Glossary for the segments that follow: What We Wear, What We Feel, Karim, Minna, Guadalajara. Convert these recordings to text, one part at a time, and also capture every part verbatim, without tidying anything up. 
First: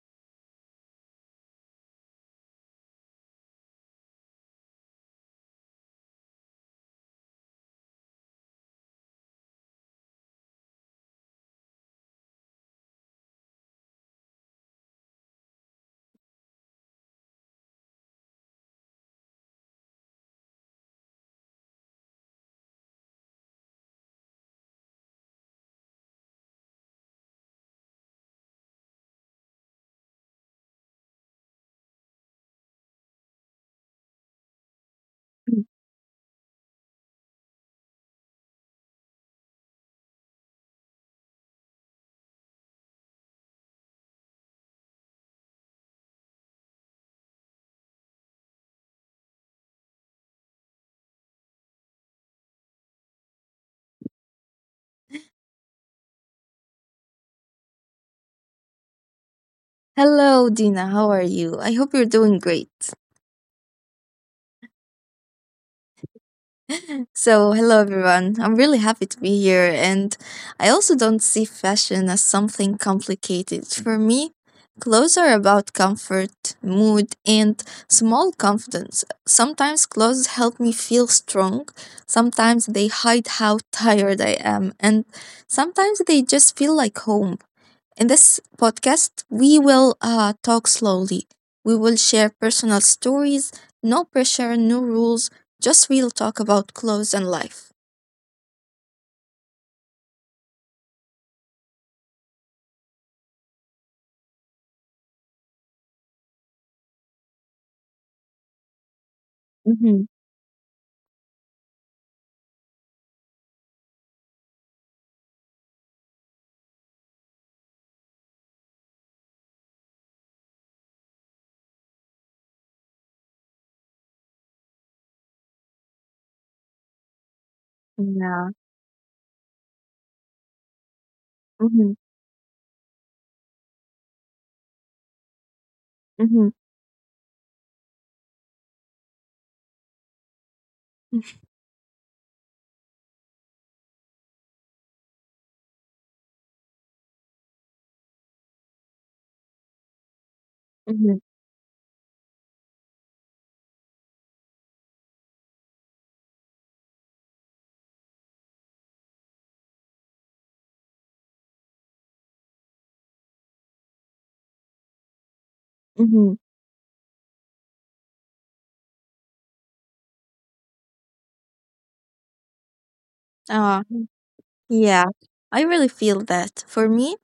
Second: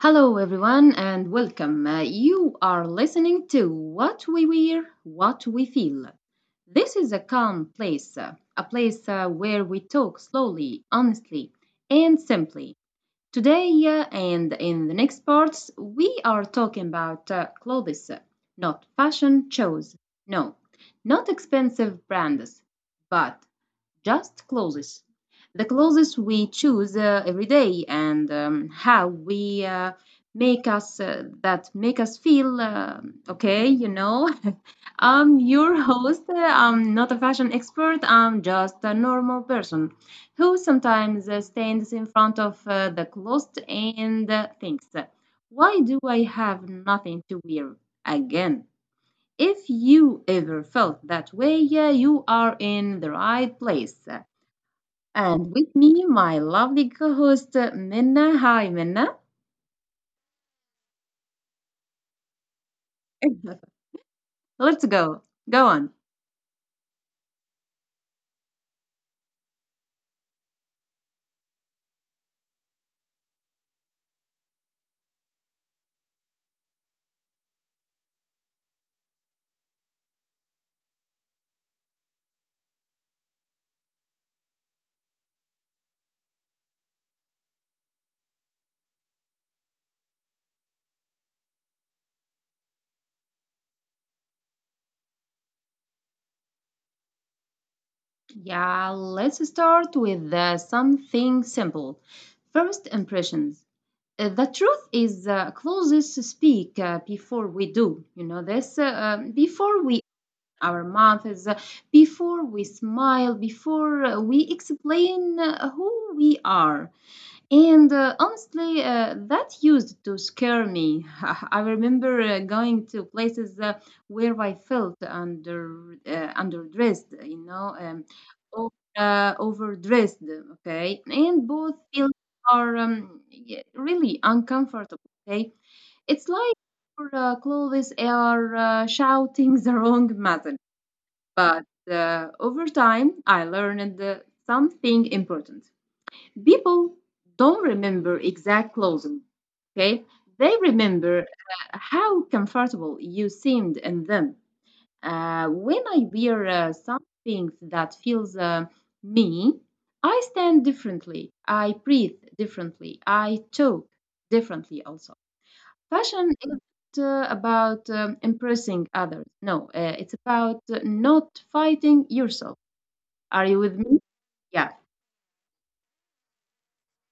Hello, everyone, and welcome. Uh, you are listening to What We Wear, What We Feel. This is a calm place, uh, a place uh, where we talk slowly, honestly, and simply. Today uh, and in the next parts, we are talking about uh, clothes, uh, not fashion shows, no, not expensive brands, but just clothes. The clothes we choose uh, every day and um, how we uh, make us uh, that make us feel uh, okay, you know. I'm your host. uh, I'm not a fashion expert. I'm just a normal person who sometimes uh, stands in front of uh, the closet and uh, thinks, "Why do I have nothing to wear again?" If you ever felt that way, yeah, you are in the right place. And with me, my lovely co host, Minna. Hi, Minna. Hello, Dina. How are you? I hope you're doing great. Let's go. Go on. So, hello, everyone. I'm really happy to be here. And I also don't see fashion as something complicated. For me, clothes are about comfort, mood, and small confidence. Sometimes clothes help me feel strong. Sometimes they hide how tired I am. And sometimes they just feel like home. In this podcast, we will uh, talk slowly. We will share personal stories, no pressure, no rules, just real talk about clothes and life. Yeah, let's start with uh, something simple. First impressions. Uh, The truth is, uh, closest speak uh, before we do. You know this. Uh, um, before Mm-hmm. we our mouth is uh, before we smile, before uh, we explain uh, who we are. And uh, honestly, uh, that used to scare me. I remember uh, going to places uh, where I felt under uh, underdressed, you know, um, Yeah. or, uh, overdressed. Okay, and both Mm-hmm. feelings are um, yeah, really uncomfortable. Okay, it's Mm-hmm. like your uh, clothes are uh, shouting the wrong message. But uh, over time, I learned uh, something important. People don't remember exact clothing, okay? They Mm-hmm. remember uh, how comfortable you seemed in them. Uh, when I wear uh, something that feels uh, me, I stand differently, I breathe differently, I talk differently also. Fashion isn't uh, about um, impressing others. No, uh, it's about uh, not fighting yourself. Are you with Mm-hmm. me? Yeah. Yeah, I really feel that. For me,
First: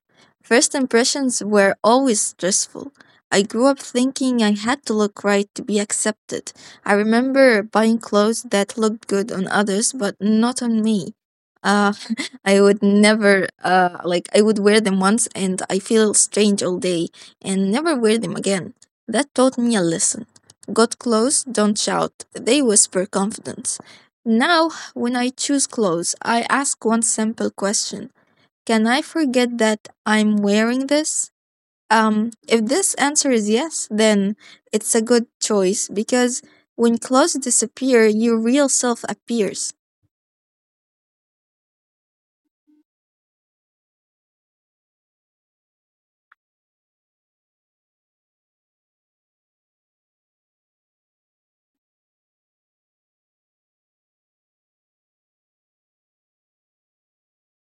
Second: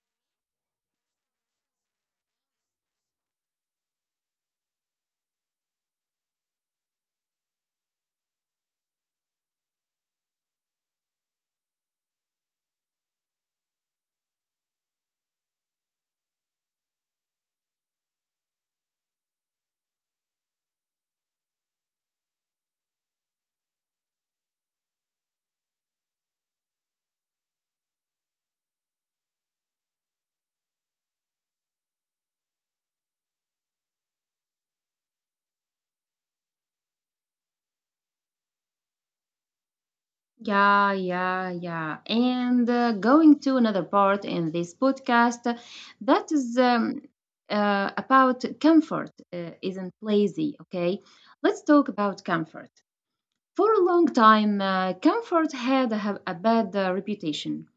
first impressions were always stressful. I grew up thinking I had to look right to be accepted. I remember buying clothes that looked good on others, but not on me. Uh, I would never, uh, like, I would wear them once and I feel strange all day and never wear them again. That taught me a lesson. Got close, don't shout. They whisper confidence. Now when I choose clothes, I ask one simple question. Can I forget that I'm wearing this? Um, if this answer is yes, then it's a good choice because when clothes disappear, your real self appears. Yeah, yeah, yeah. And uh, going to another part in this podcast uh, that is um, uh, about comfort uh, isn't lazy, okay? Let's talk about comfort. For a long time, uh, comfort had a, a bad uh, reputation.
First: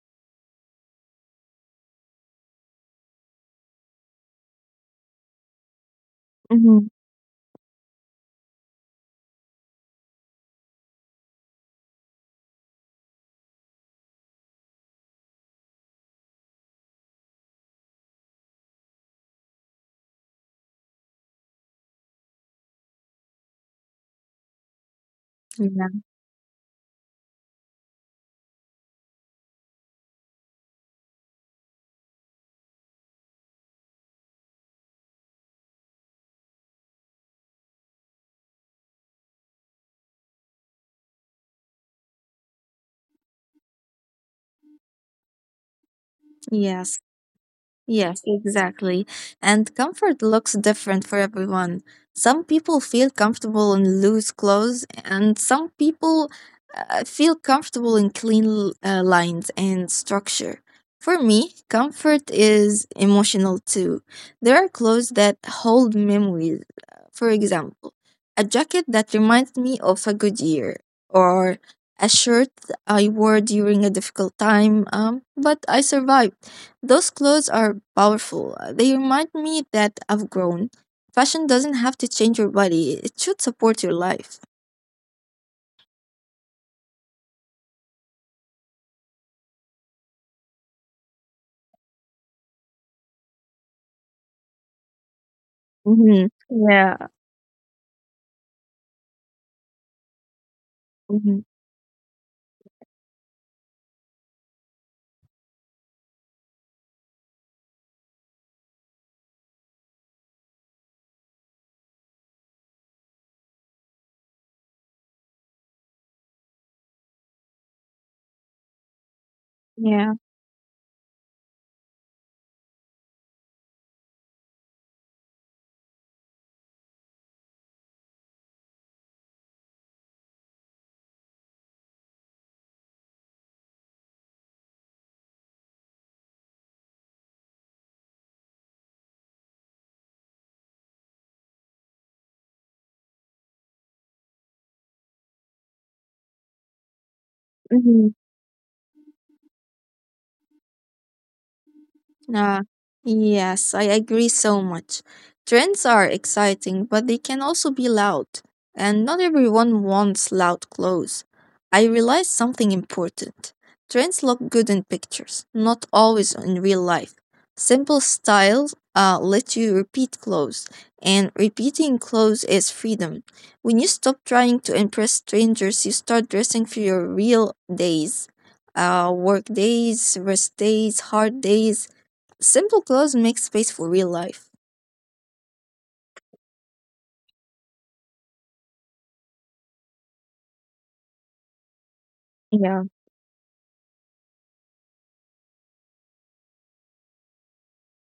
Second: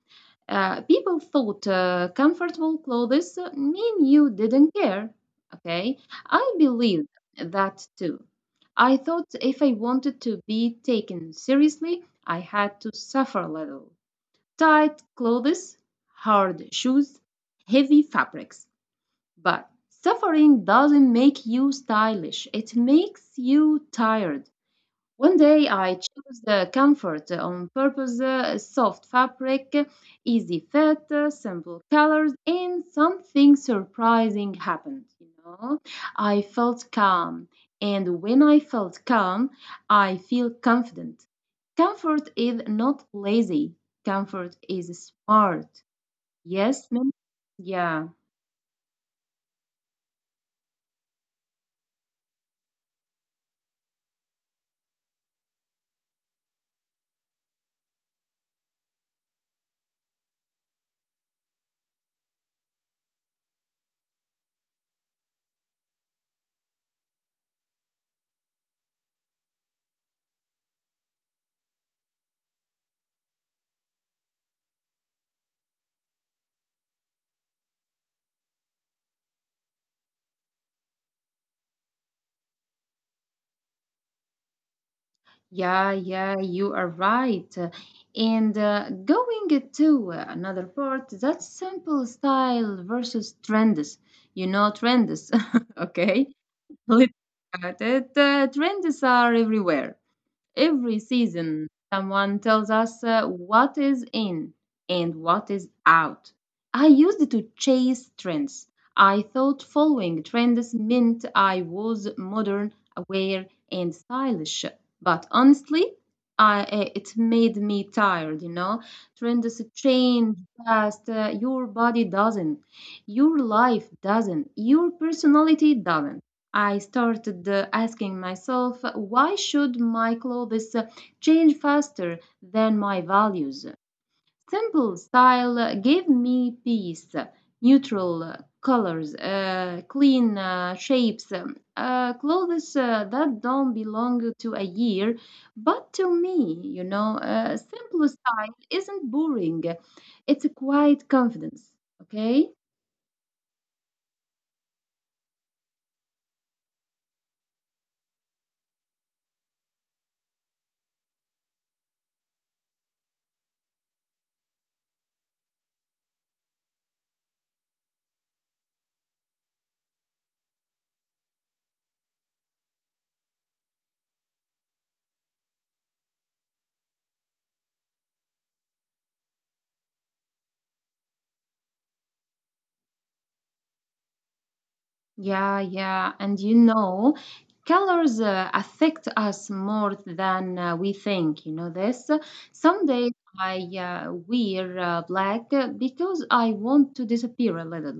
Uh, people thought uh, comfortable clothes mean you didn't care. Okay, I Mhm. believed that too. I thought if I wanted to be taken seriously, I had to suffer a little. Tight clothes, hard shoes, heavy fabrics. But suffering doesn't make you stylish, it makes you tired. One day I Yeah. chose the comfort on purpose, uh, soft fabric, easy fit, uh, simple colors, and something surprising happened, you know. I felt calm, and when I felt calm, I feel confident. Comfort is not lazy. Comfort is smart. Yes, Yes. ma'am? Yeah. Yes, exactly. And comfort looks different for everyone. Some people feel comfortable in loose clothes, and some people uh, feel comfortable in clean l- uh, lines and structure. For me, comfort is emotional too. There are clothes that hold memories. For example, a jacket that reminds me of a good year, or a shirt I wore during a difficult time, um, but I survived. Those clothes are powerful. They remind me that I've grown. Fashion doesn't have to change your body, it should support your life. Yeah, yeah, you are right. And uh, going to another part, that's simple style versus trends. You know, trends, hmm okay? Yeah. Let's look at it. Uh, trends are everywhere. Every hmm season, someone tells us uh, what is in and what is out. I used to chase trends. I thought following trends meant I was modern, aware, and stylish. But honestly, I, uh, it made me tired, you know. Trends Yeah. change fast. Uh, your body doesn't. Your life doesn't. Your personality doesn't. I started uh, asking myself, why should my clothes uh, change faster than my values? Simple style uh, gave me peace, neutral uh, colors, uh, clean uh, shapes, um, uh, clothes uh, that don't belong to a year, but to me, you know, uh, simple style isn't boring. It's a quiet confidence, okay? Ah yes, I agree so much. Trends are exciting, but they can also be loud, and not everyone wants loud clothes. I realized something important. Trends look good in pictures, not always in real life. Simple styles uh, let you repeat clothes, and repeating clothes is freedom. When you stop trying to impress strangers, you start dressing for your real days. Uh, work days, rest days, hard days. Simple clothes make space for real life. Yeah, yeah. And you know, colors uh, affect us more than uh, we think. You know this? Yeah. Some days I uh, wear uh, black uh, because I want to disappear a little.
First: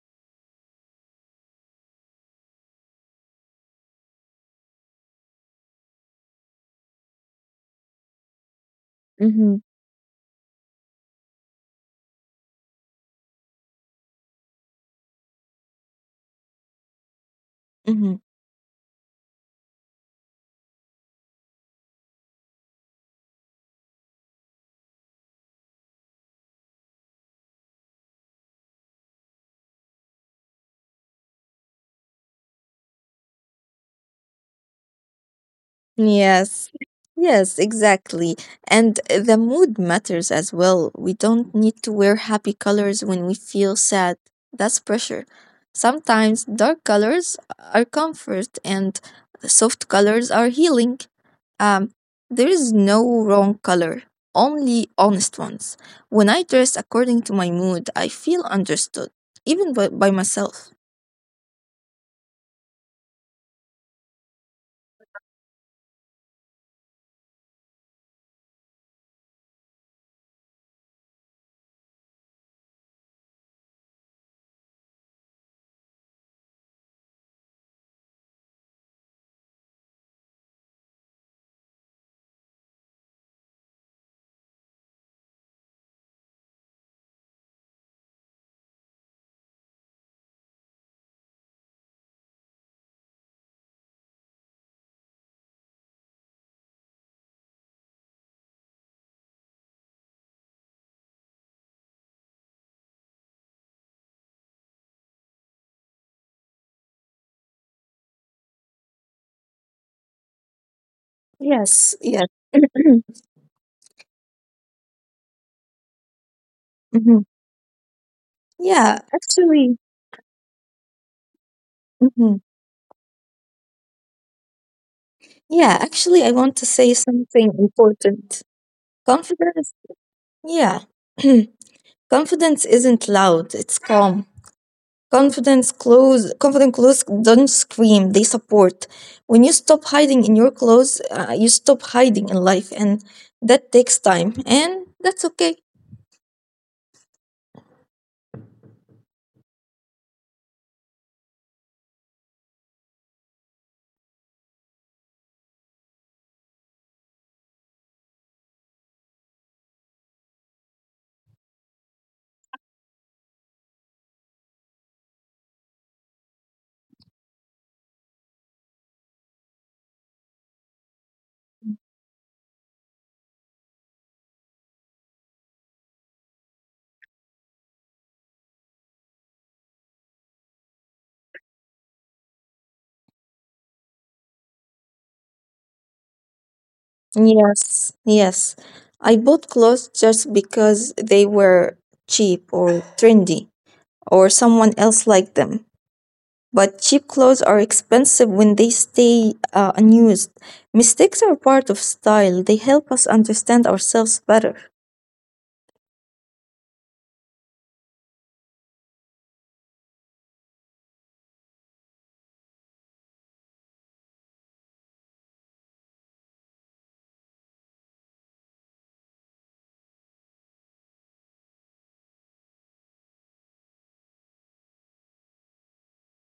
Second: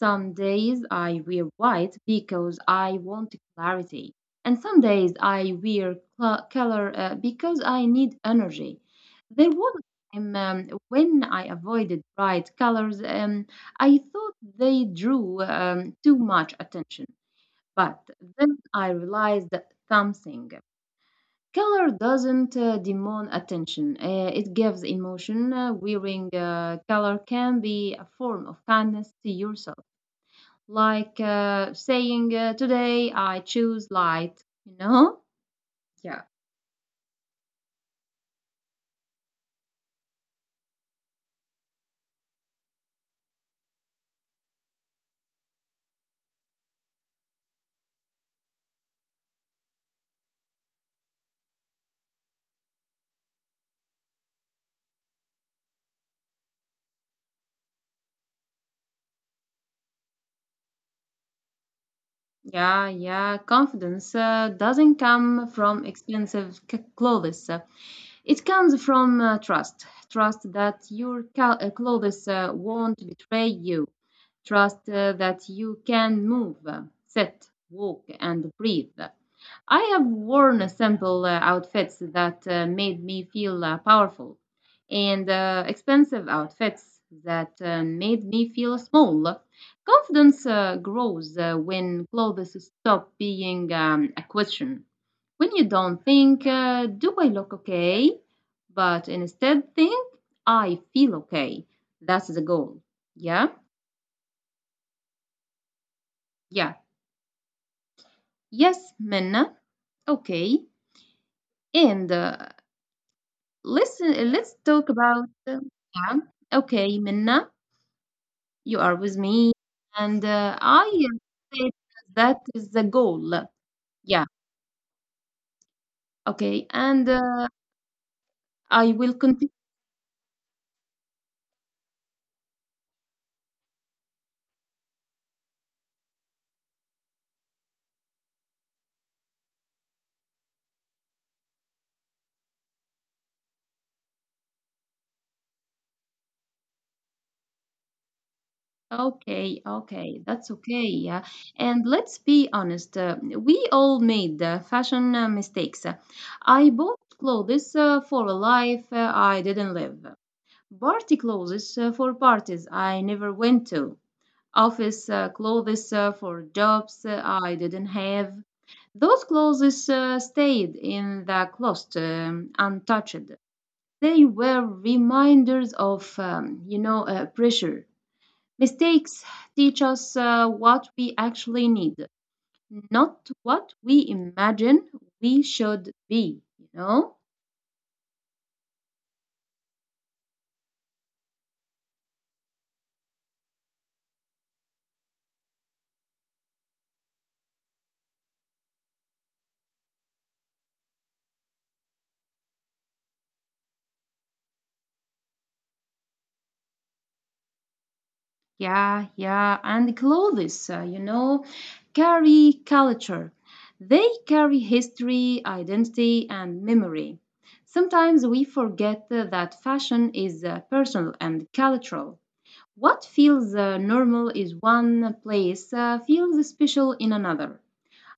Some days I wear white because I want clarity, and some days I wear cl- color uh, because I need energy. There Mm-hmm. was a time um, when I avoided bright colors. Um, I thought they drew um, too much attention, but Mm-hmm. then I realized something. Color doesn't uh, demand attention. Uh, it gives emotion. Uh, wearing uh, color can be a form of kindness to yourself like uh, saying, uh, today I choose light, you know? Yeah. Yes. Yes, exactly. And the mood matters as well. We don't need to wear happy colors when we feel sad. That's pressure. Sometimes dark colors are comfort and soft colors are healing. Um, there is no wrong color, only honest ones. When I dress according to my mood, I feel understood, even by, by myself. Yeah, yeah. Confidence uh, doesn't come from expensive c- clothes. It comes from uh, trust, trust that your cal- uh, clothes uh, won't betray you, trust uh, that you can move, uh, sit, walk, and breathe. I have worn simple uh, outfits that uh, made me feel uh, powerful, and uh, expensive outfits that uh, made me feel small. Confidence uh, grows uh, when clothes stop being um, a question when you don't think, uh, do I look okay? But instead think, I feel okay. That's the goal. Yeah? Yeah. Yes, Minna. Okay. And uh, Yes. listen, Yes. let's talk about. Uh, yeah. Okay, Minna, you are with Mm-hmm. me. And uh, I Yeah, said actually, that is the goal. Yeah. hmm Okay. And uh, yeah, actually, I want I to will say continue. something important. Confidence, yeah, confidence isn't loud; it's calm. Confidence clothes, confident clothes don't scream; they support. When you stop hiding in your clothes, uh, you stop hiding in life, and that takes time, and that's okay. Okay, okay, that's okay. Yeah. And let's be honest, uh, we all made uh, fashion uh, mistakes. I bought clothes uh, for a life uh, I didn't live, party clothes uh, for parties I never went to, office uh, clothes uh, for jobs uh, I didn't have. Those clothes uh, stayed in the closet um, untouched. They were reminders of, um, you know, uh, pressure. Mistakes teach us uh, what we actually need, not what we imagine we should be, you know? Yes, yes. I bought clothes just because they were cheap or trendy, or someone else like them. But cheap clothes are expensive when they stay uh, unused. Mistakes are part of style, they help us understand ourselves better. Yeah, yeah. And clothes, uh, you know, carry culture. They carry history, identity, and memory. Sometimes we forget uh, that fashion is uh, personal and cultural. What feels uh, normal in one place uh, feels special in another.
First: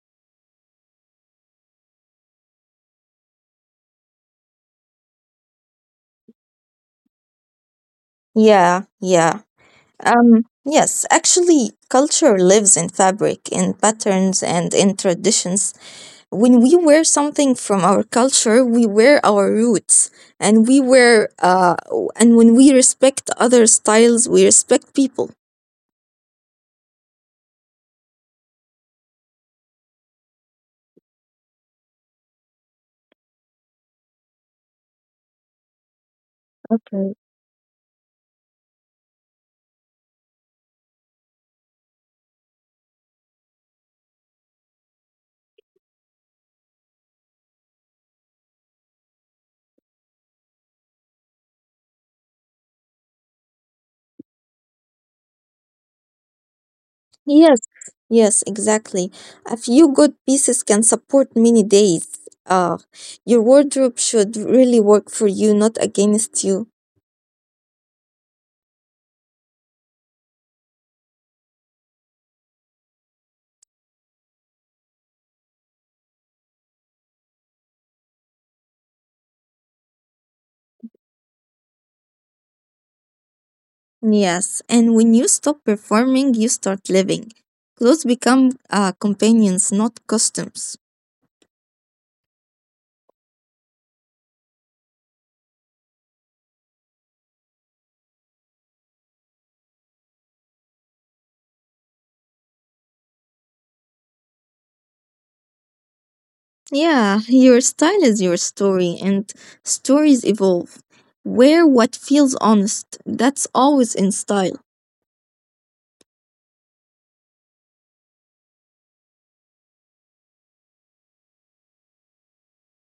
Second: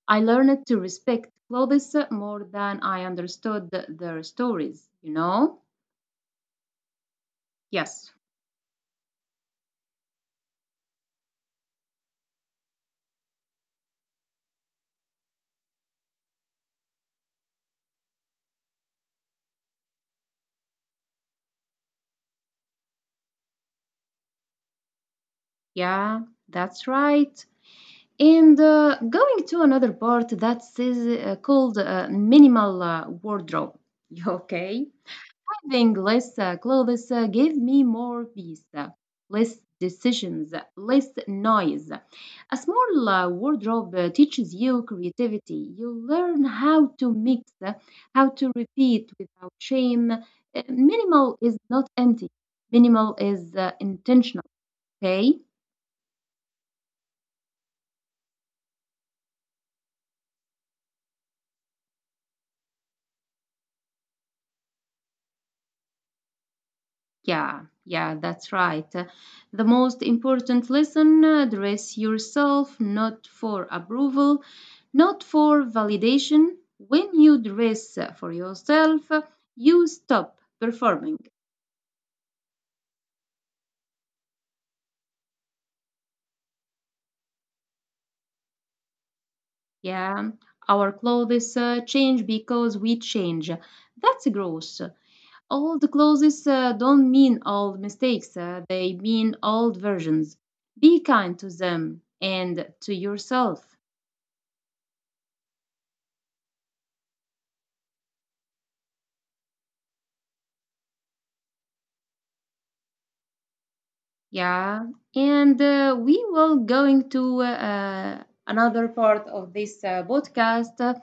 I learned to respect clothes more than I understood their stories, you know? Yes, Yeah, yeah. Um, yes, actually, culture lives in fabric, in patterns, and in traditions. When we wear something from our culture, we wear our roots, and we wear, uh, and when we respect other styles, we respect people. yeah, that's right. And uh, going to another part that is uh, called uh, minimal uh, wardrobe. Okay. Giving less uh, clothes uh, give me more peace, uh, less decisions, uh, less noise. A small uh, wardrobe uh, teaches you creativity. You learn how to mix, uh, how to repeat without shame. Uh, Minimal is not empty, minimal is uh, intentional, okay? Yes, yes, exactly. A few good pieces can support many days. Uh, your wardrobe should really work for you, not against you. Yeah, yeah, that's right. The most important lesson uh, dress yourself not for approval, not for validation. When you dress for yourself, you stop performing. Yes, and when you stop performing, you start living. Clothes become uh, companions, not customs. Yeah, our clothes uh, change because we change. That's gross. Old clothes uh, don't mean old mistakes, uh, they mean old versions. Be kind to them and to yourself. Yeah, your style is your story, and stories evolve. Wear what feels honest. That's always in style. Yeah, and uh, we will going to uh, another part of this uh, podcast. uh,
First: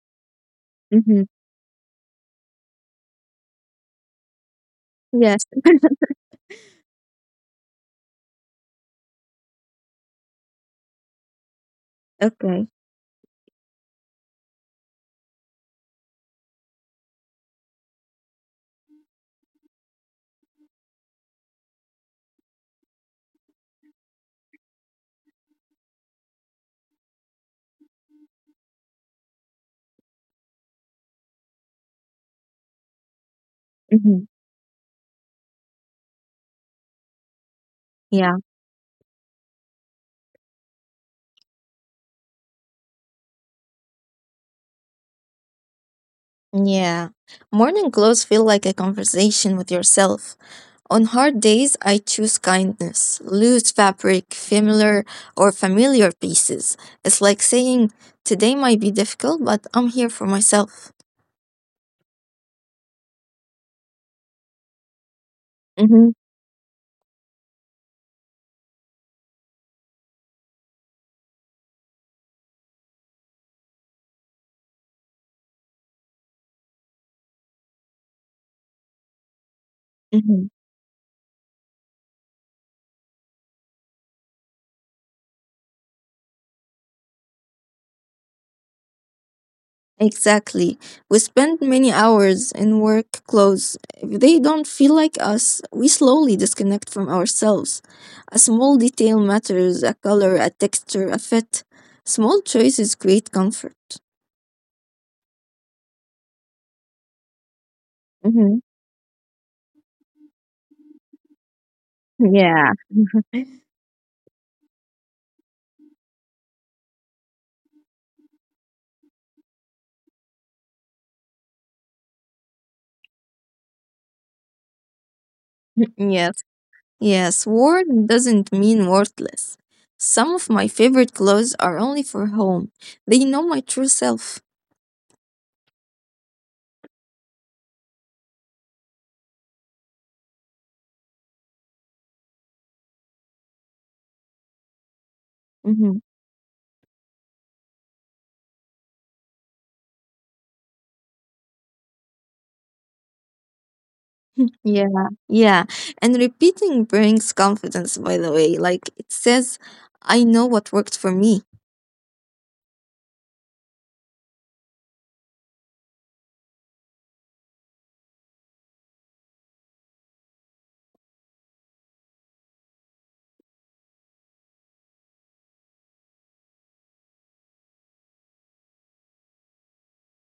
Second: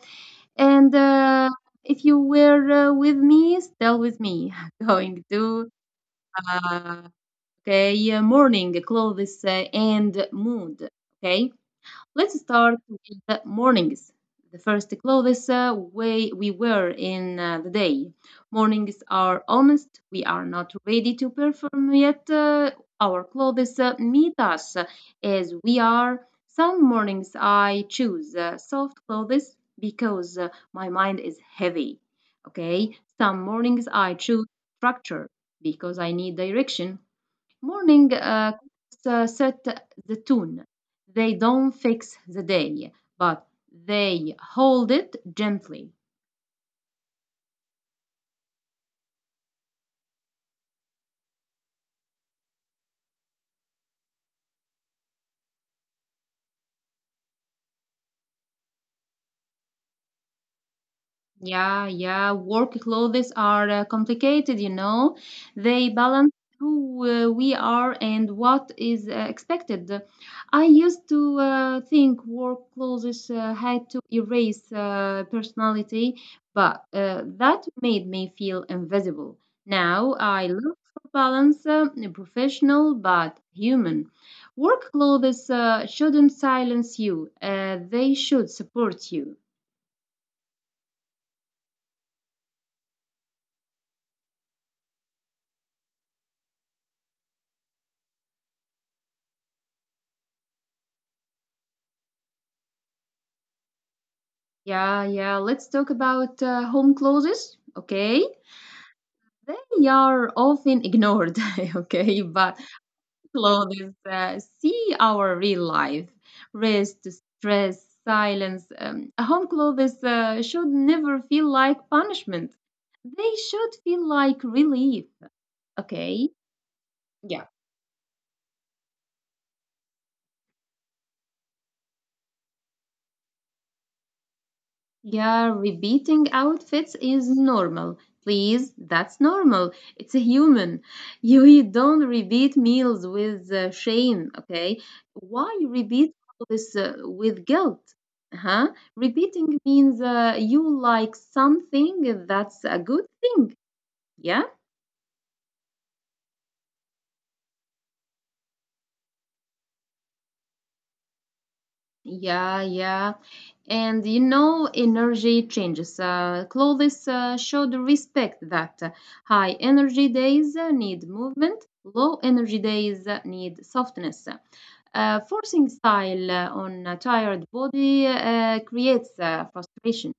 And Mm-hmm. uh, if you were uh, with me, still with me, going Yes. to uh, okay uh, morning clothes uh, and mood. Okay, let's Okay. start with the mornings. The first clothes uh, we, we wear in uh, the day. Mornings are honest. We are not ready to perform yet. Uh, our clothes uh, meet us as we are. Some mornings I choose uh, soft clothes because uh, my mind is heavy. Okay. Some mornings I Mm-hmm. choose structure because I need direction. Morning Yeah. uh, cooks, uh, set the tone. They don't fix the day, but they hold it gently. Yeah. Morning glows feel like a conversation with yourself. On hard days, I choose kindness, loose fabric, familiar or familiar pieces. It's like saying, today might be difficult, but I'm here for myself. Yeah, yeah. Work clothes are uh, complicated, you know. They Mm-hmm. balance who uh, we are and what is uh, expected. I used to uh, think work clothes uh, had to erase uh, personality, but uh, that made me feel invisible. Now Mm-hmm. I look for balance, uh, professional but human. Work clothes uh, shouldn't silence you, uh, they should support you. Exactly. We spend many hours in work clothes. If they don't feel like us, we slowly disconnect from ourselves. A small detail matters, a color, a texture, a fit. Small choices create comfort. Yeah, yeah. Let's talk about uh, home clothes. Okay. hmm They are often ignored. Okay. But Yeah. clothes uh, see our real life rest, stress, silence. Um, home clothes uh, should never feel like punishment, they should feel like relief. Okay. Yes, Yeah. yes, worn doesn't mean worthless. Some of my favorite clothes are only for home. They know my true self. Yeah, repeating outfits is normal. Please, that's normal. It's a human. You, you don't repeat meals with uh, shame, okay? Why hmm repeat all this uh, with guilt? Huh? Repeating means uh, you like something, that's a good thing. Yeah? Yeah, yeah. And repeating brings confidence, by the way. Like it says, I know what worked for me. Yeah, yeah. And you know energy changes uh, clothes uh, should respect that. High energy days uh, need movement, low energy days uh, need softness. Uh, forcing style on a tired body uh, creates uh, frustration.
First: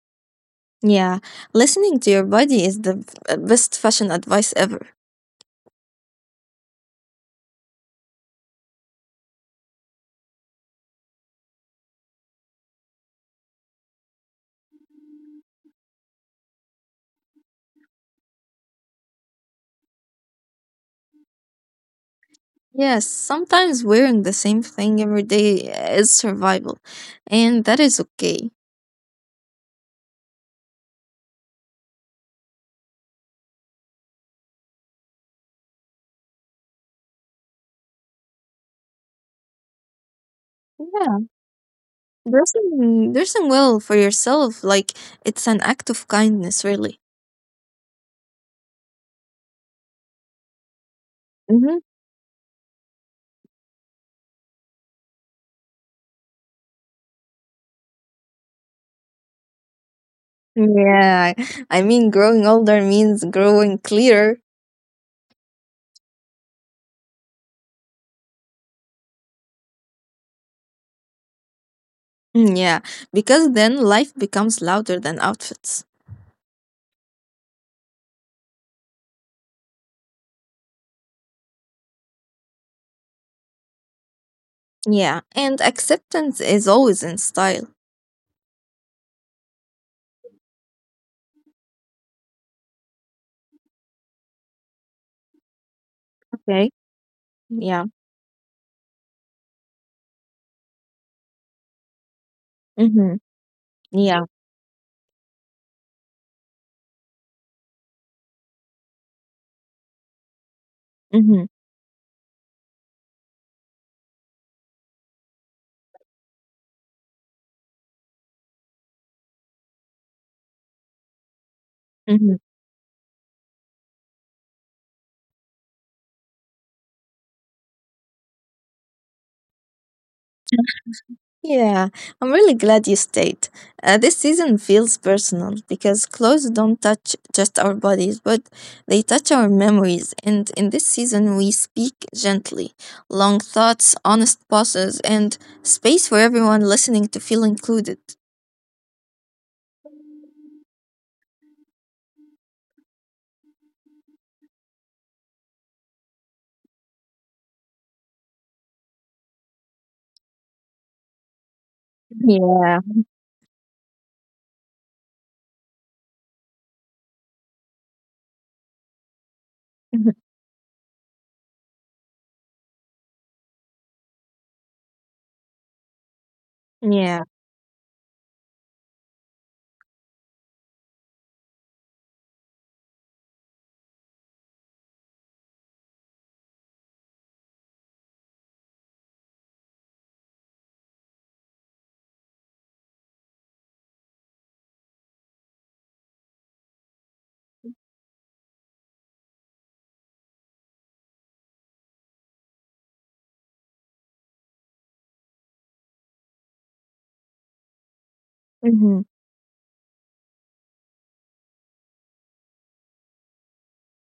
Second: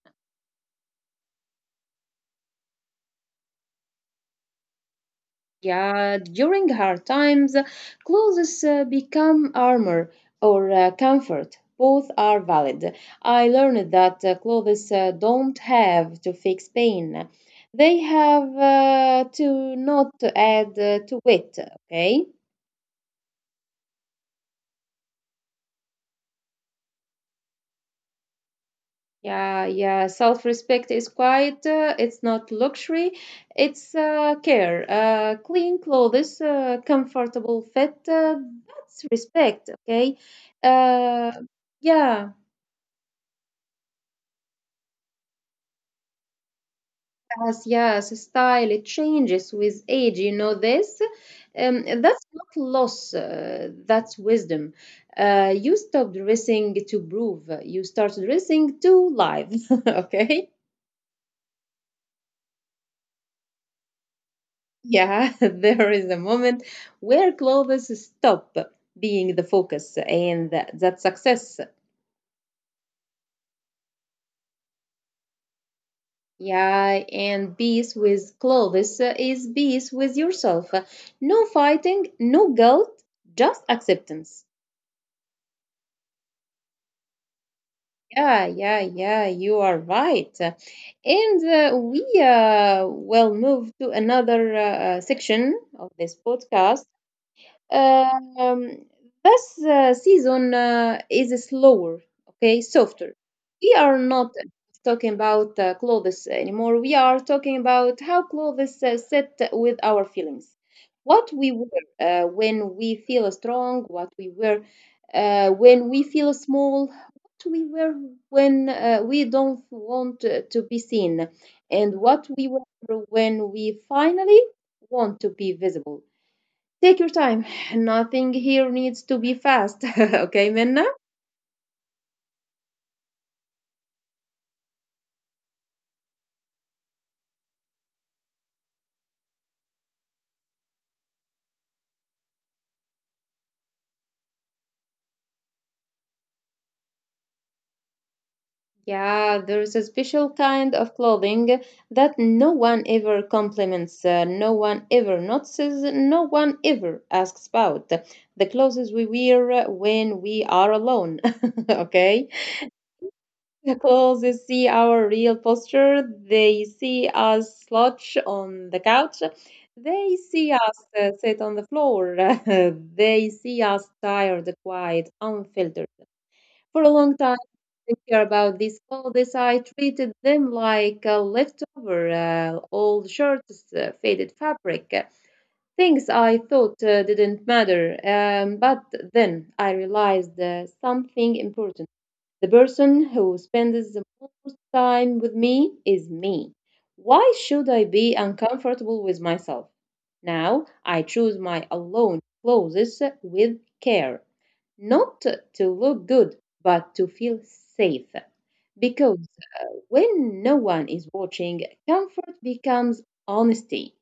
Yeah, listening to your body is the b- best fashion advice ever. Yeah, during hard times, clothes uh, become armor or uh, comfort. Both are valid. I learned that uh, clothes uh, don't have to fix pain. They have uh, to not add uh, to it, okay? Yes, sometimes wearing the same thing every day is survival, and that is okay. Yeah, yeah. Self respect is quiet. Uh, it's not luxury. It's uh, care. Uh, clean clothes, uh, comfortable fit. Uh, that's respect, okay? Yeah. Uh, yeah, Dressing dressing well for yourself, like it's an act of kindness, really. yes, yes. Style, it changes with age. You know this? hmm Um, that's not loss, uh, that's wisdom. Uh, you stop dressing to prove, you start dressing to live, okay? Yeah, I mean, growing older means growing clearer. Yeah, there is a moment where clothes stop being the focus and that, that success. Mm, Yeah, because then life becomes louder than outfits. Yeah, and peace with clothes is peace with yourself. No fighting, no guilt, just acceptance. Yeah, and acceptance is always in style. Yeah, yeah, yeah, you are right. And uh, we uh, will move to another uh, uh, section of this Okay. podcast. Yeah. Um, this uh, season uh, is slower, okay, Mm-hmm. softer. We are Yeah. not talking about uh, clothes anymore. We are talking about how clothes uh, sit with our feelings. What Mm-hmm. we wear uh, when we feel strong, what we wear uh, when we feel small, what we wear when uh, we don't want uh, to be seen, and Mm-hmm. what we wear when we finally want to be visible. Take your time. Nothing here needs to be fast. Okay, Minna? Yeah, I'm really glad you stayed. Uh, this season feels personal because clothes don't touch just our bodies, but they touch our memories. And in this season, we speak gently, long thoughts, honest pauses, and space for everyone listening to feel included. Yeah, there's a special kind of clothing that no one ever compliments, uh, no one ever notices, no one ever asks about. The clothes we wear when we are alone. Okay? Yeah. Because they see our real posture, they see us slouch on the couch, they see us uh, sit on the floor, they see us tired, quiet, unfiltered. For a long Yeah. time, I care about these clothes. I treated them like a leftover, uh, old shirts, uh, faded fabric, uh, things I thought uh, didn't matter. Um, but then I realized uh, something important. The person who spends the most time with me is me. Why should I be uncomfortable with myself? Now I choose my alone clothes with care, not to look good, but to feel safe. hmm Because uh, when no one is watching, comfort becomes honesty.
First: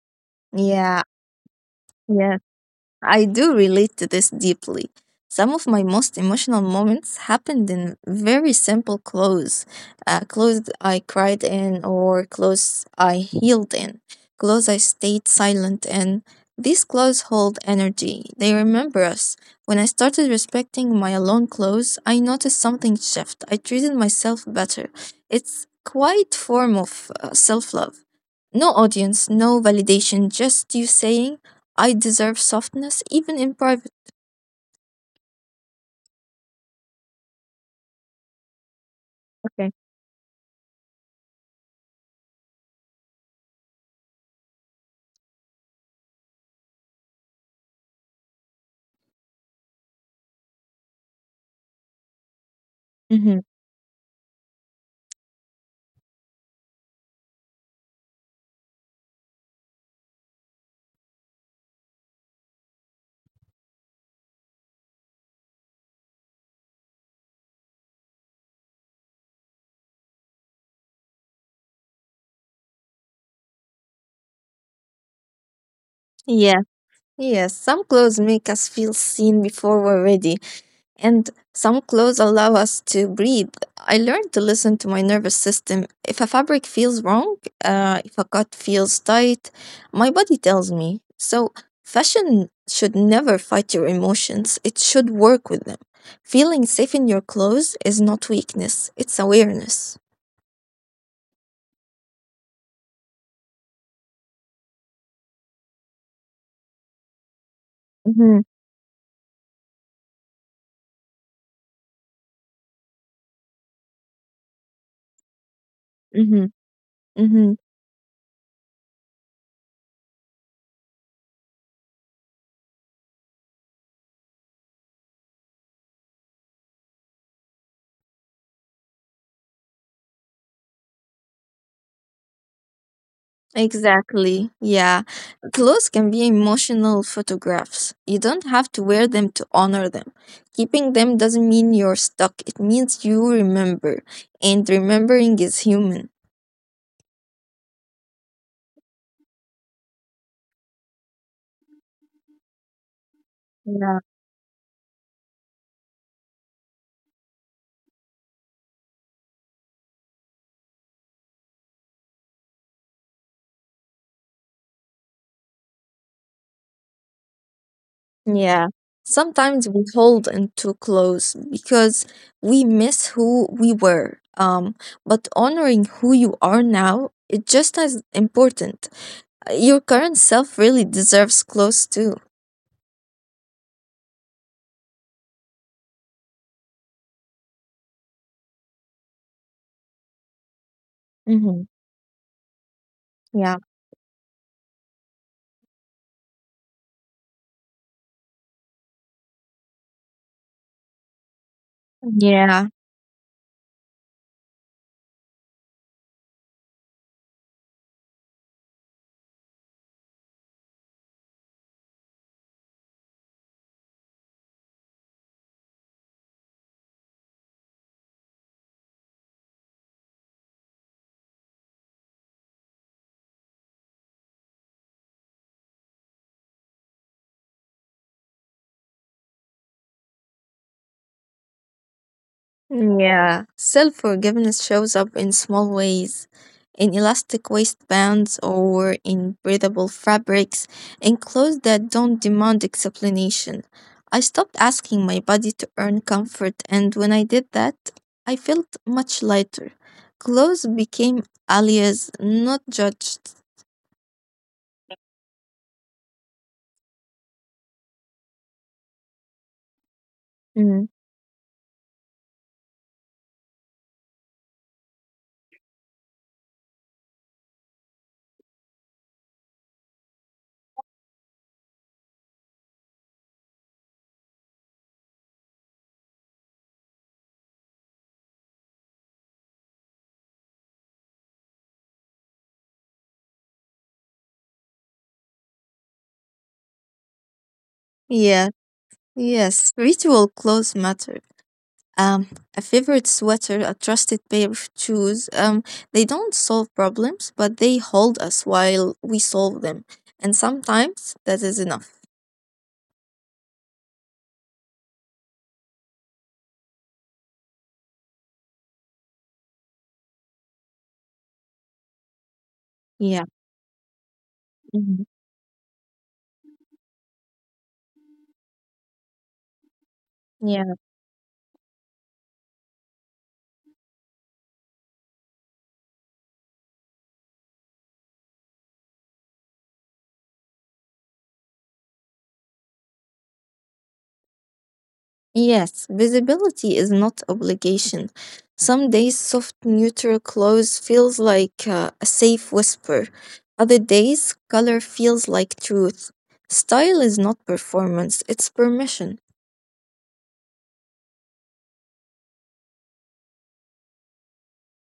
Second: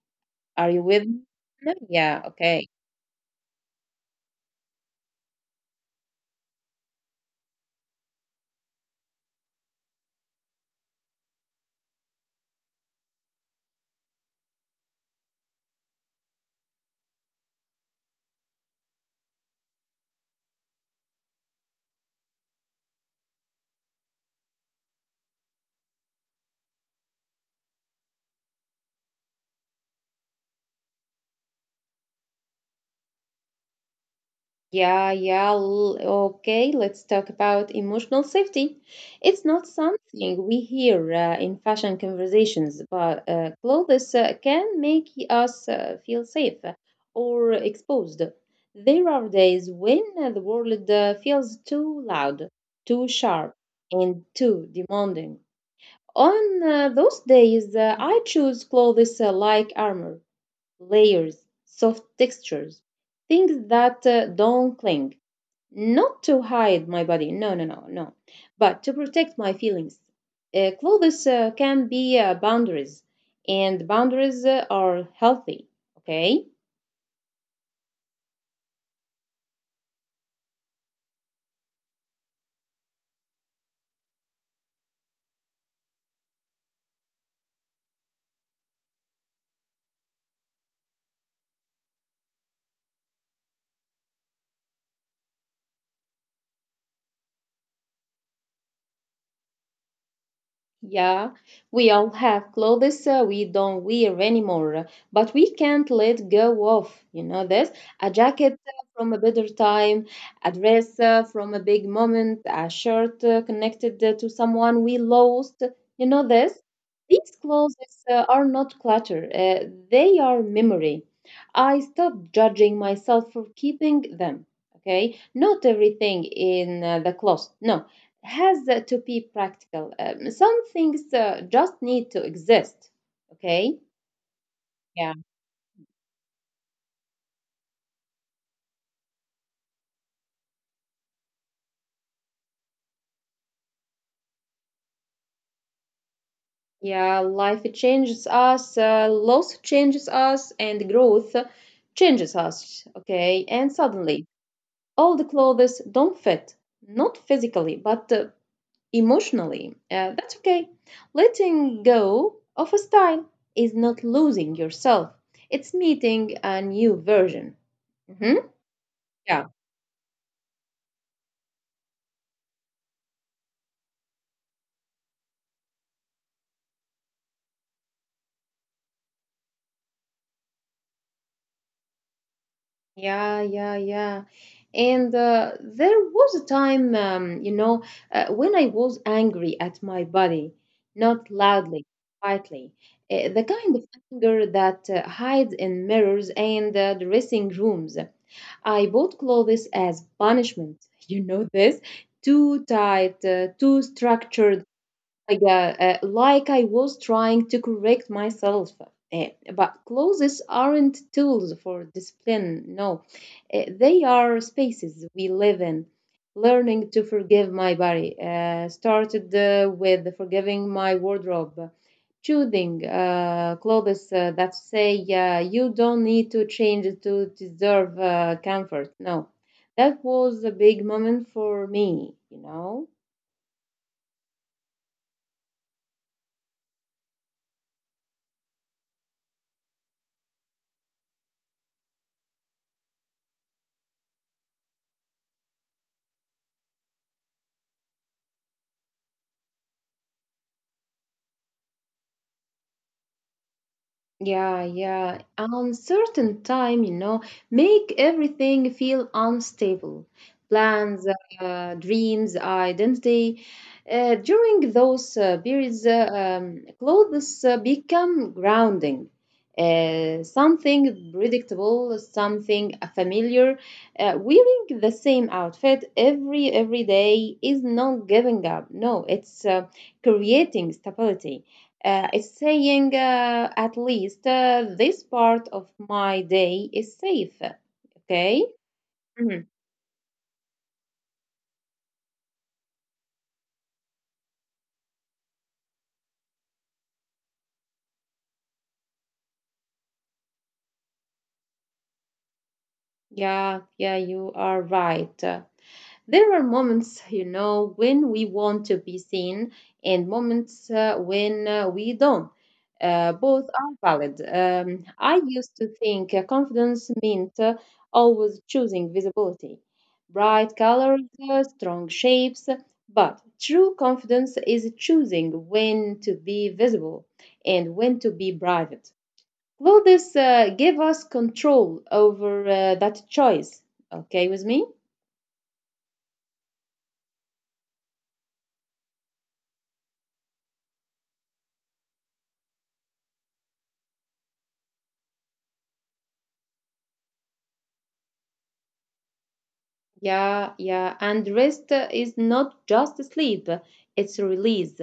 Are you Yeah. with me? No? Yeah, Yeah. okay. I do relate to this deeply. Some of my most emotional moments happened in very simple clothes. Uh, clothes I cried in, or clothes I healed in, clothes I stayed silent in. These clothes hold energy, they remember us. When I started respecting my alone clothes, I noticed something shift. I treated myself better. It's quite form of self love. No audience, no validation, just you saying, I deserve softness even in private. Yeah, yeah. l- Okay, let's talk about emotional safety. It's not Okay. something we hear uh, in fashion conversations, but uh, clothes uh, can make us uh, feel safe or exposed. There are days when uh, the world uh, feels too loud, too Mm-hmm. sharp, and too demanding. On uh, those days, uh, I choose clothes uh, like armor, layers, soft textures, things that uh, don't cling, not to hide my body, no, no, no, no, but to protect my feelings. Uh, clothes uh, can be uh, boundaries, and boundaries uh, are healthy, okay? Yeah. Yes. Some clothes make us feel seen before we're ready, and some clothes allow us to breathe. I learned to listen to my nervous system. If a fabric feels wrong, uh, if a cut feels tight, my body tells me. So, fashion should never fight your emotions, it should work with them. Feeling safe in your clothes is not weakness, it's awareness. Yeah, we all have clothes uh, we don't wear anymore, but we can't let go of, you know this? A Mm-hmm. jacket uh, from a better time, a dress uh, from a big moment, a shirt uh, connected uh, to someone we lost, you know Mm-hmm. this? These Mm-hmm. clothes uh, are not clutter, uh, they are memory. I stopped judging myself for keeping them, okay? Not everything in uh, the closet, no, has uh, to be practical. Um, some things uh, just need to exist. Okay. Exactly. Yeah. Yeah. Clothes can be emotional photographs. You don't have to wear them to honor them. Keeping them doesn't mean you're stuck, it means you remember. And remembering is human. Yeah, life changes us, uh, loss changes us, and growth changes us. Okay. And Yeah. suddenly, all the clothes don't fit, not physically, but uh, emotionally. Uh, that's okay. Letting go of a style is not losing yourself, it's meeting a new version. Hmm. Yeah. Yeah. Sometimes we hold into clothes because we miss who we were. Um, but honoring who you are now is just as important. Your current self really deserves clothes too. Yeah, yeah, yeah. And uh, there was a time, um, you know, uh, when I was angry at my body, not Mm-hmm. loudly, quietly. Uh, the Yeah. kind of anger that uh, hides in mirrors and uh, dressing rooms. I bought clothes as punishment. You know this? Too Yeah. tight, uh, too structured, like, Uh, yeah, uh, like I was trying to correct myself. Uh, but clothes aren't tools for discipline, no. Uh, they are spaces we live in. Learning to forgive my body uh, started uh, with forgiving my wardrobe, choosing uh, clothes uh, that say uh, you don't need to change to deserve uh, comfort. No, that was a big moment for me, you know. Yeah. Self forgiveness shows up in small ways, in elastic waistbands or in breathable fabrics, in clothes that don't demand explanation. I stopped asking my body to earn comfort, and when I did that, I felt much lighter. Clothes became alias, not judged. Yeah, yeah. Uncertain time, you know, make everything feel unstable. Mm. Plans, uh, dreams, identity. Uh, during those uh, periods, uh, um, clothes uh, become grounding. Uh, something predictable, something familiar. Uh, wearing the same outfit every every day is not giving up. No, it's uh, creating stability. Uh, it's saying, uh, at least uh, this part of my day is safe. Okay? Yeah, Mhm. yes, ritual clothes matter. um, a favorite sweater, a trusted pair of shoes. Um, they don't solve problems, but they hold us while we solve them. And sometimes that is enough. Yeah, yeah, you are right. There are moments, you know, when we want to be seen and moments uh, when uh, we don't. Uh, Yeah. both are valid. Um, Mhm. I used to think uh, confidence meant uh, always choosing visibility, bright Yeah. colors, uh, strong shapes, but true confidence is choosing when to be visible and when to be private. Clothes uh, give us control over uh, that choice. Okay with me? Yes, visibility is not obligation. Some days, soft, neutral clothes feels like uh, a safe whisper. Other days, color feels like truth. Style is not performance, it's permission. Yeah, yeah. And rest uh, is not just sleep, it's release.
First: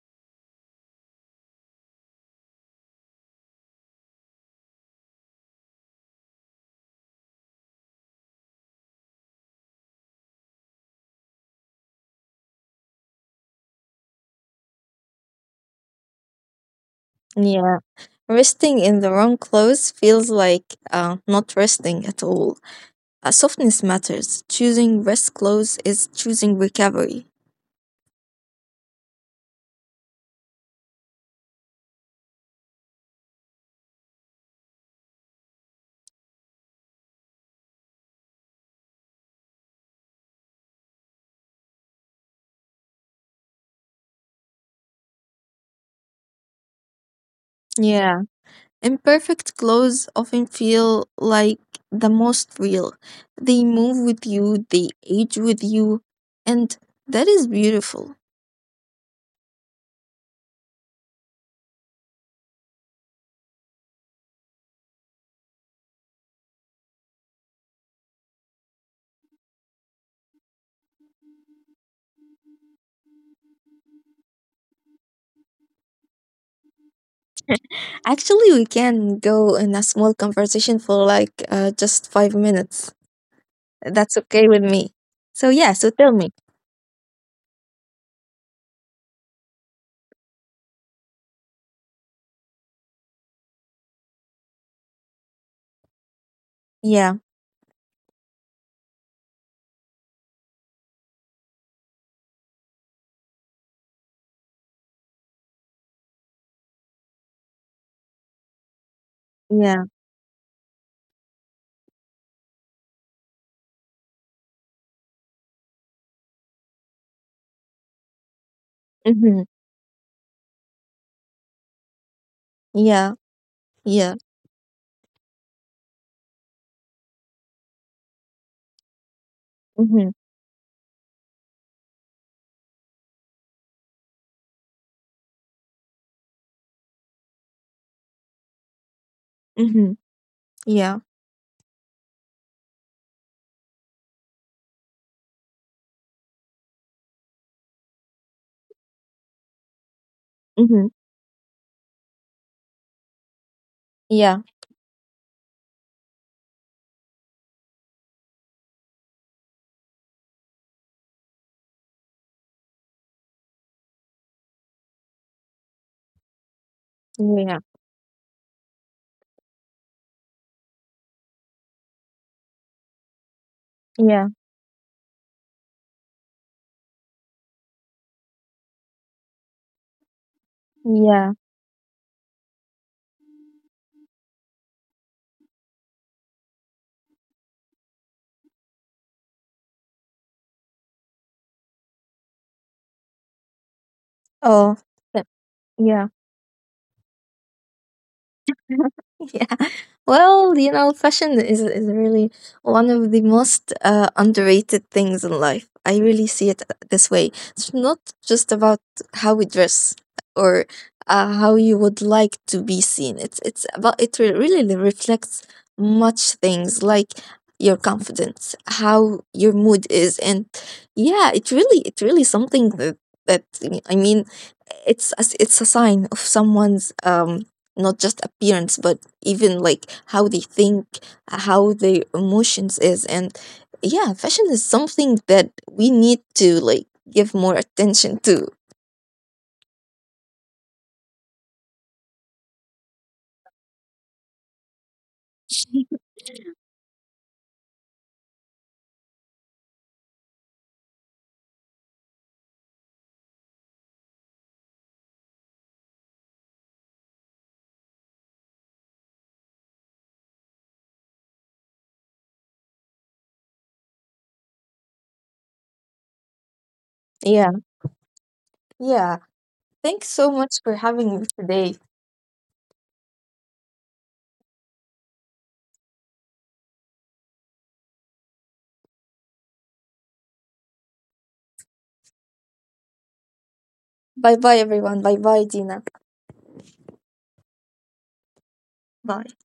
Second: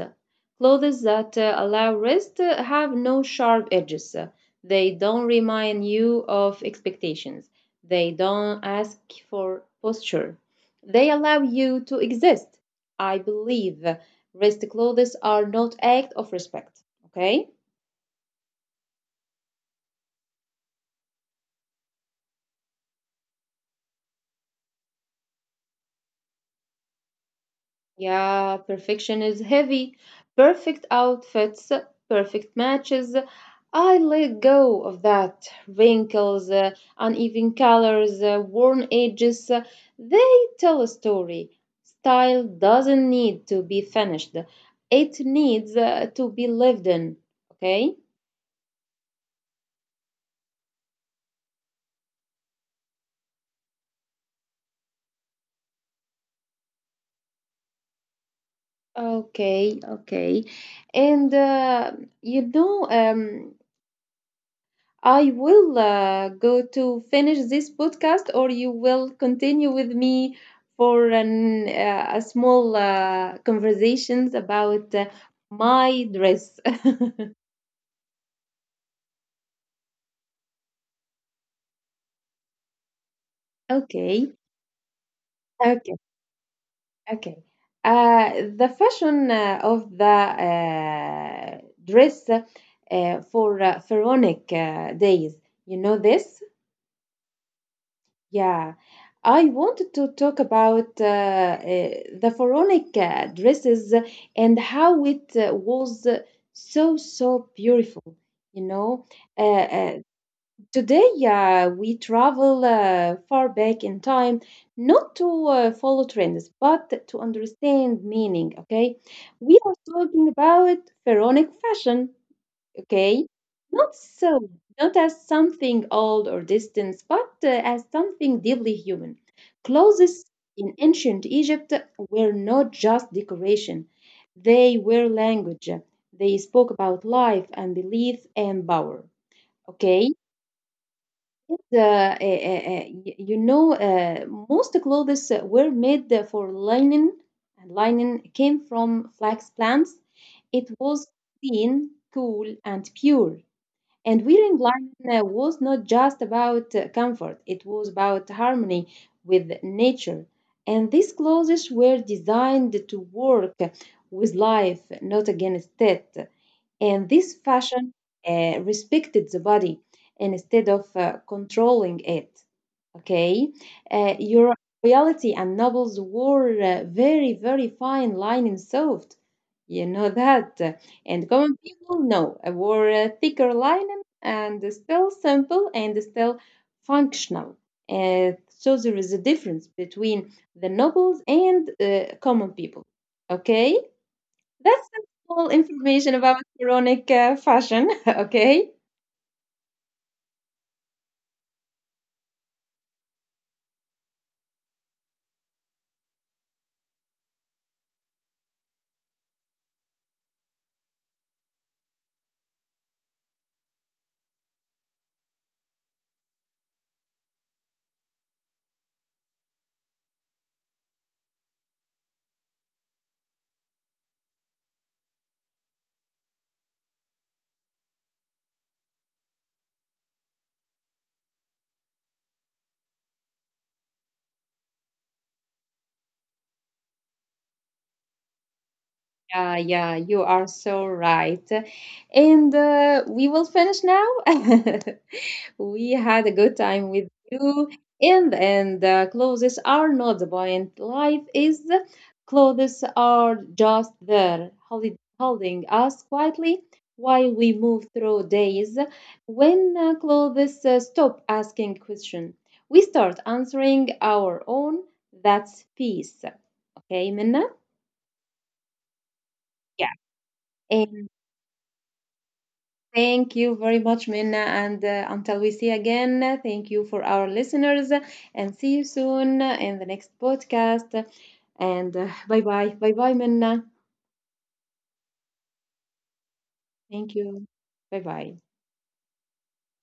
Clothes that uh, allow rest uh, have no sharp edges. They don't remind you of expectations. They don't ask for posture. They allow you to exist. I believe rest clothes are not act of respect. Okay? Yeah. Resting in the wrong clothes feels like uh, not resting at all. Uh, softness matters. Choosing rest clothes is choosing recovery. Yeah, perfection is heavy. Perfect outfits, perfect matches. I let go of that. Wrinkles, uh, uneven colors, uh, worn edges, uh, they tell a story. Style doesn't need to be finished, it needs uh, to be lived in. Okay? Yeah. Imperfect clothes often feel like the most real. They move with you, they age with you, and that is beautiful. Okay, okay. And uh, you know, um, I will uh, go to finish this podcast, or you will continue with me for an, uh, a small uh, conversations about uh, my dress. Actually, we can go in a small conversation for like uh, just five minutes. That's Okay, okay with me. So, yeah, so okay, tell me. okay. Uh, the fashion uh, of the uh, dress uh, for uh, pharaonic uh, days. You know this? Yeah, Yeah, I wanted to talk about uh, uh, the pharaonic uh, dresses and how it uh, was uh, so, so beautiful. You know, uh, yeah, uh, today uh, we travel uh, far back in time, not to uh, follow trends, but to understand meaning. Okay, hmm we are talking about pharaonic fashion, yeah. okay? Not Yeah. so, not as something old or distant, but uh, as something deeply human. Mhm. Clothes in ancient Egypt were not just decoration, they were language. They spoke about life and belief and power, Mhm. okay? Yeah. And, uh, eh, eh, eh, y- you know, uh, most clothes were made for linen, and linen came from flax plants. It Mhm. was clean, cool, and pure. And Yeah. wearing line uh, was not just about uh, comfort, it was about harmony with nature. And these clothes were designed to work with life, not against it. And this Yeah. fashion uh, respected the body instead of uh, controlling it. Okay, uh, Yeah. your royalty and nobles wore uh, very, very fine line soft. You know that. And Yeah. common people, no, uh, wore uh, thicker linen, and still simple and still functional. Uh, so there is a difference between the nobles and uh, common people. Okay. That's Oh. some th- small information Yeah. about Quranic uh, fashion, okay? Yeah. Well, you know, fashion is is really one of the most uh, underrated things in life. I really see it uh, this way. It's not just about how we dress or uh, how you would like to be seen. It's it's about it re- really reflects much things like your confidence, how your mood is, and yeah, it really it really something that that I mean, it's a, it's a sign of someone's um not just appearance but even like how they think, how their emotions is, and yeah, fashion is something that we need to like give more attention to. Yeah, yeah, you are so right. And uh, we will finish now. We had a good time with you. In the end, the clothes are not the point. Life is the clothes are just there, holi- holding us quietly while we move through days. When uh, clothes uh, stop asking questions, we start answering our own. That's peace. Okay, Minna? Yeah, yeah, thanks so Yeah. much for having me today. Thank you very much, Minna. And uh, until we see again, uh, thank you for our listeners, uh, and see you soon uh, in the next podcast. And uh, bye bye. Bye bye, Minna. Bye bye, everyone. Bye bye, Dina. Thank you. Bye bye. Bye.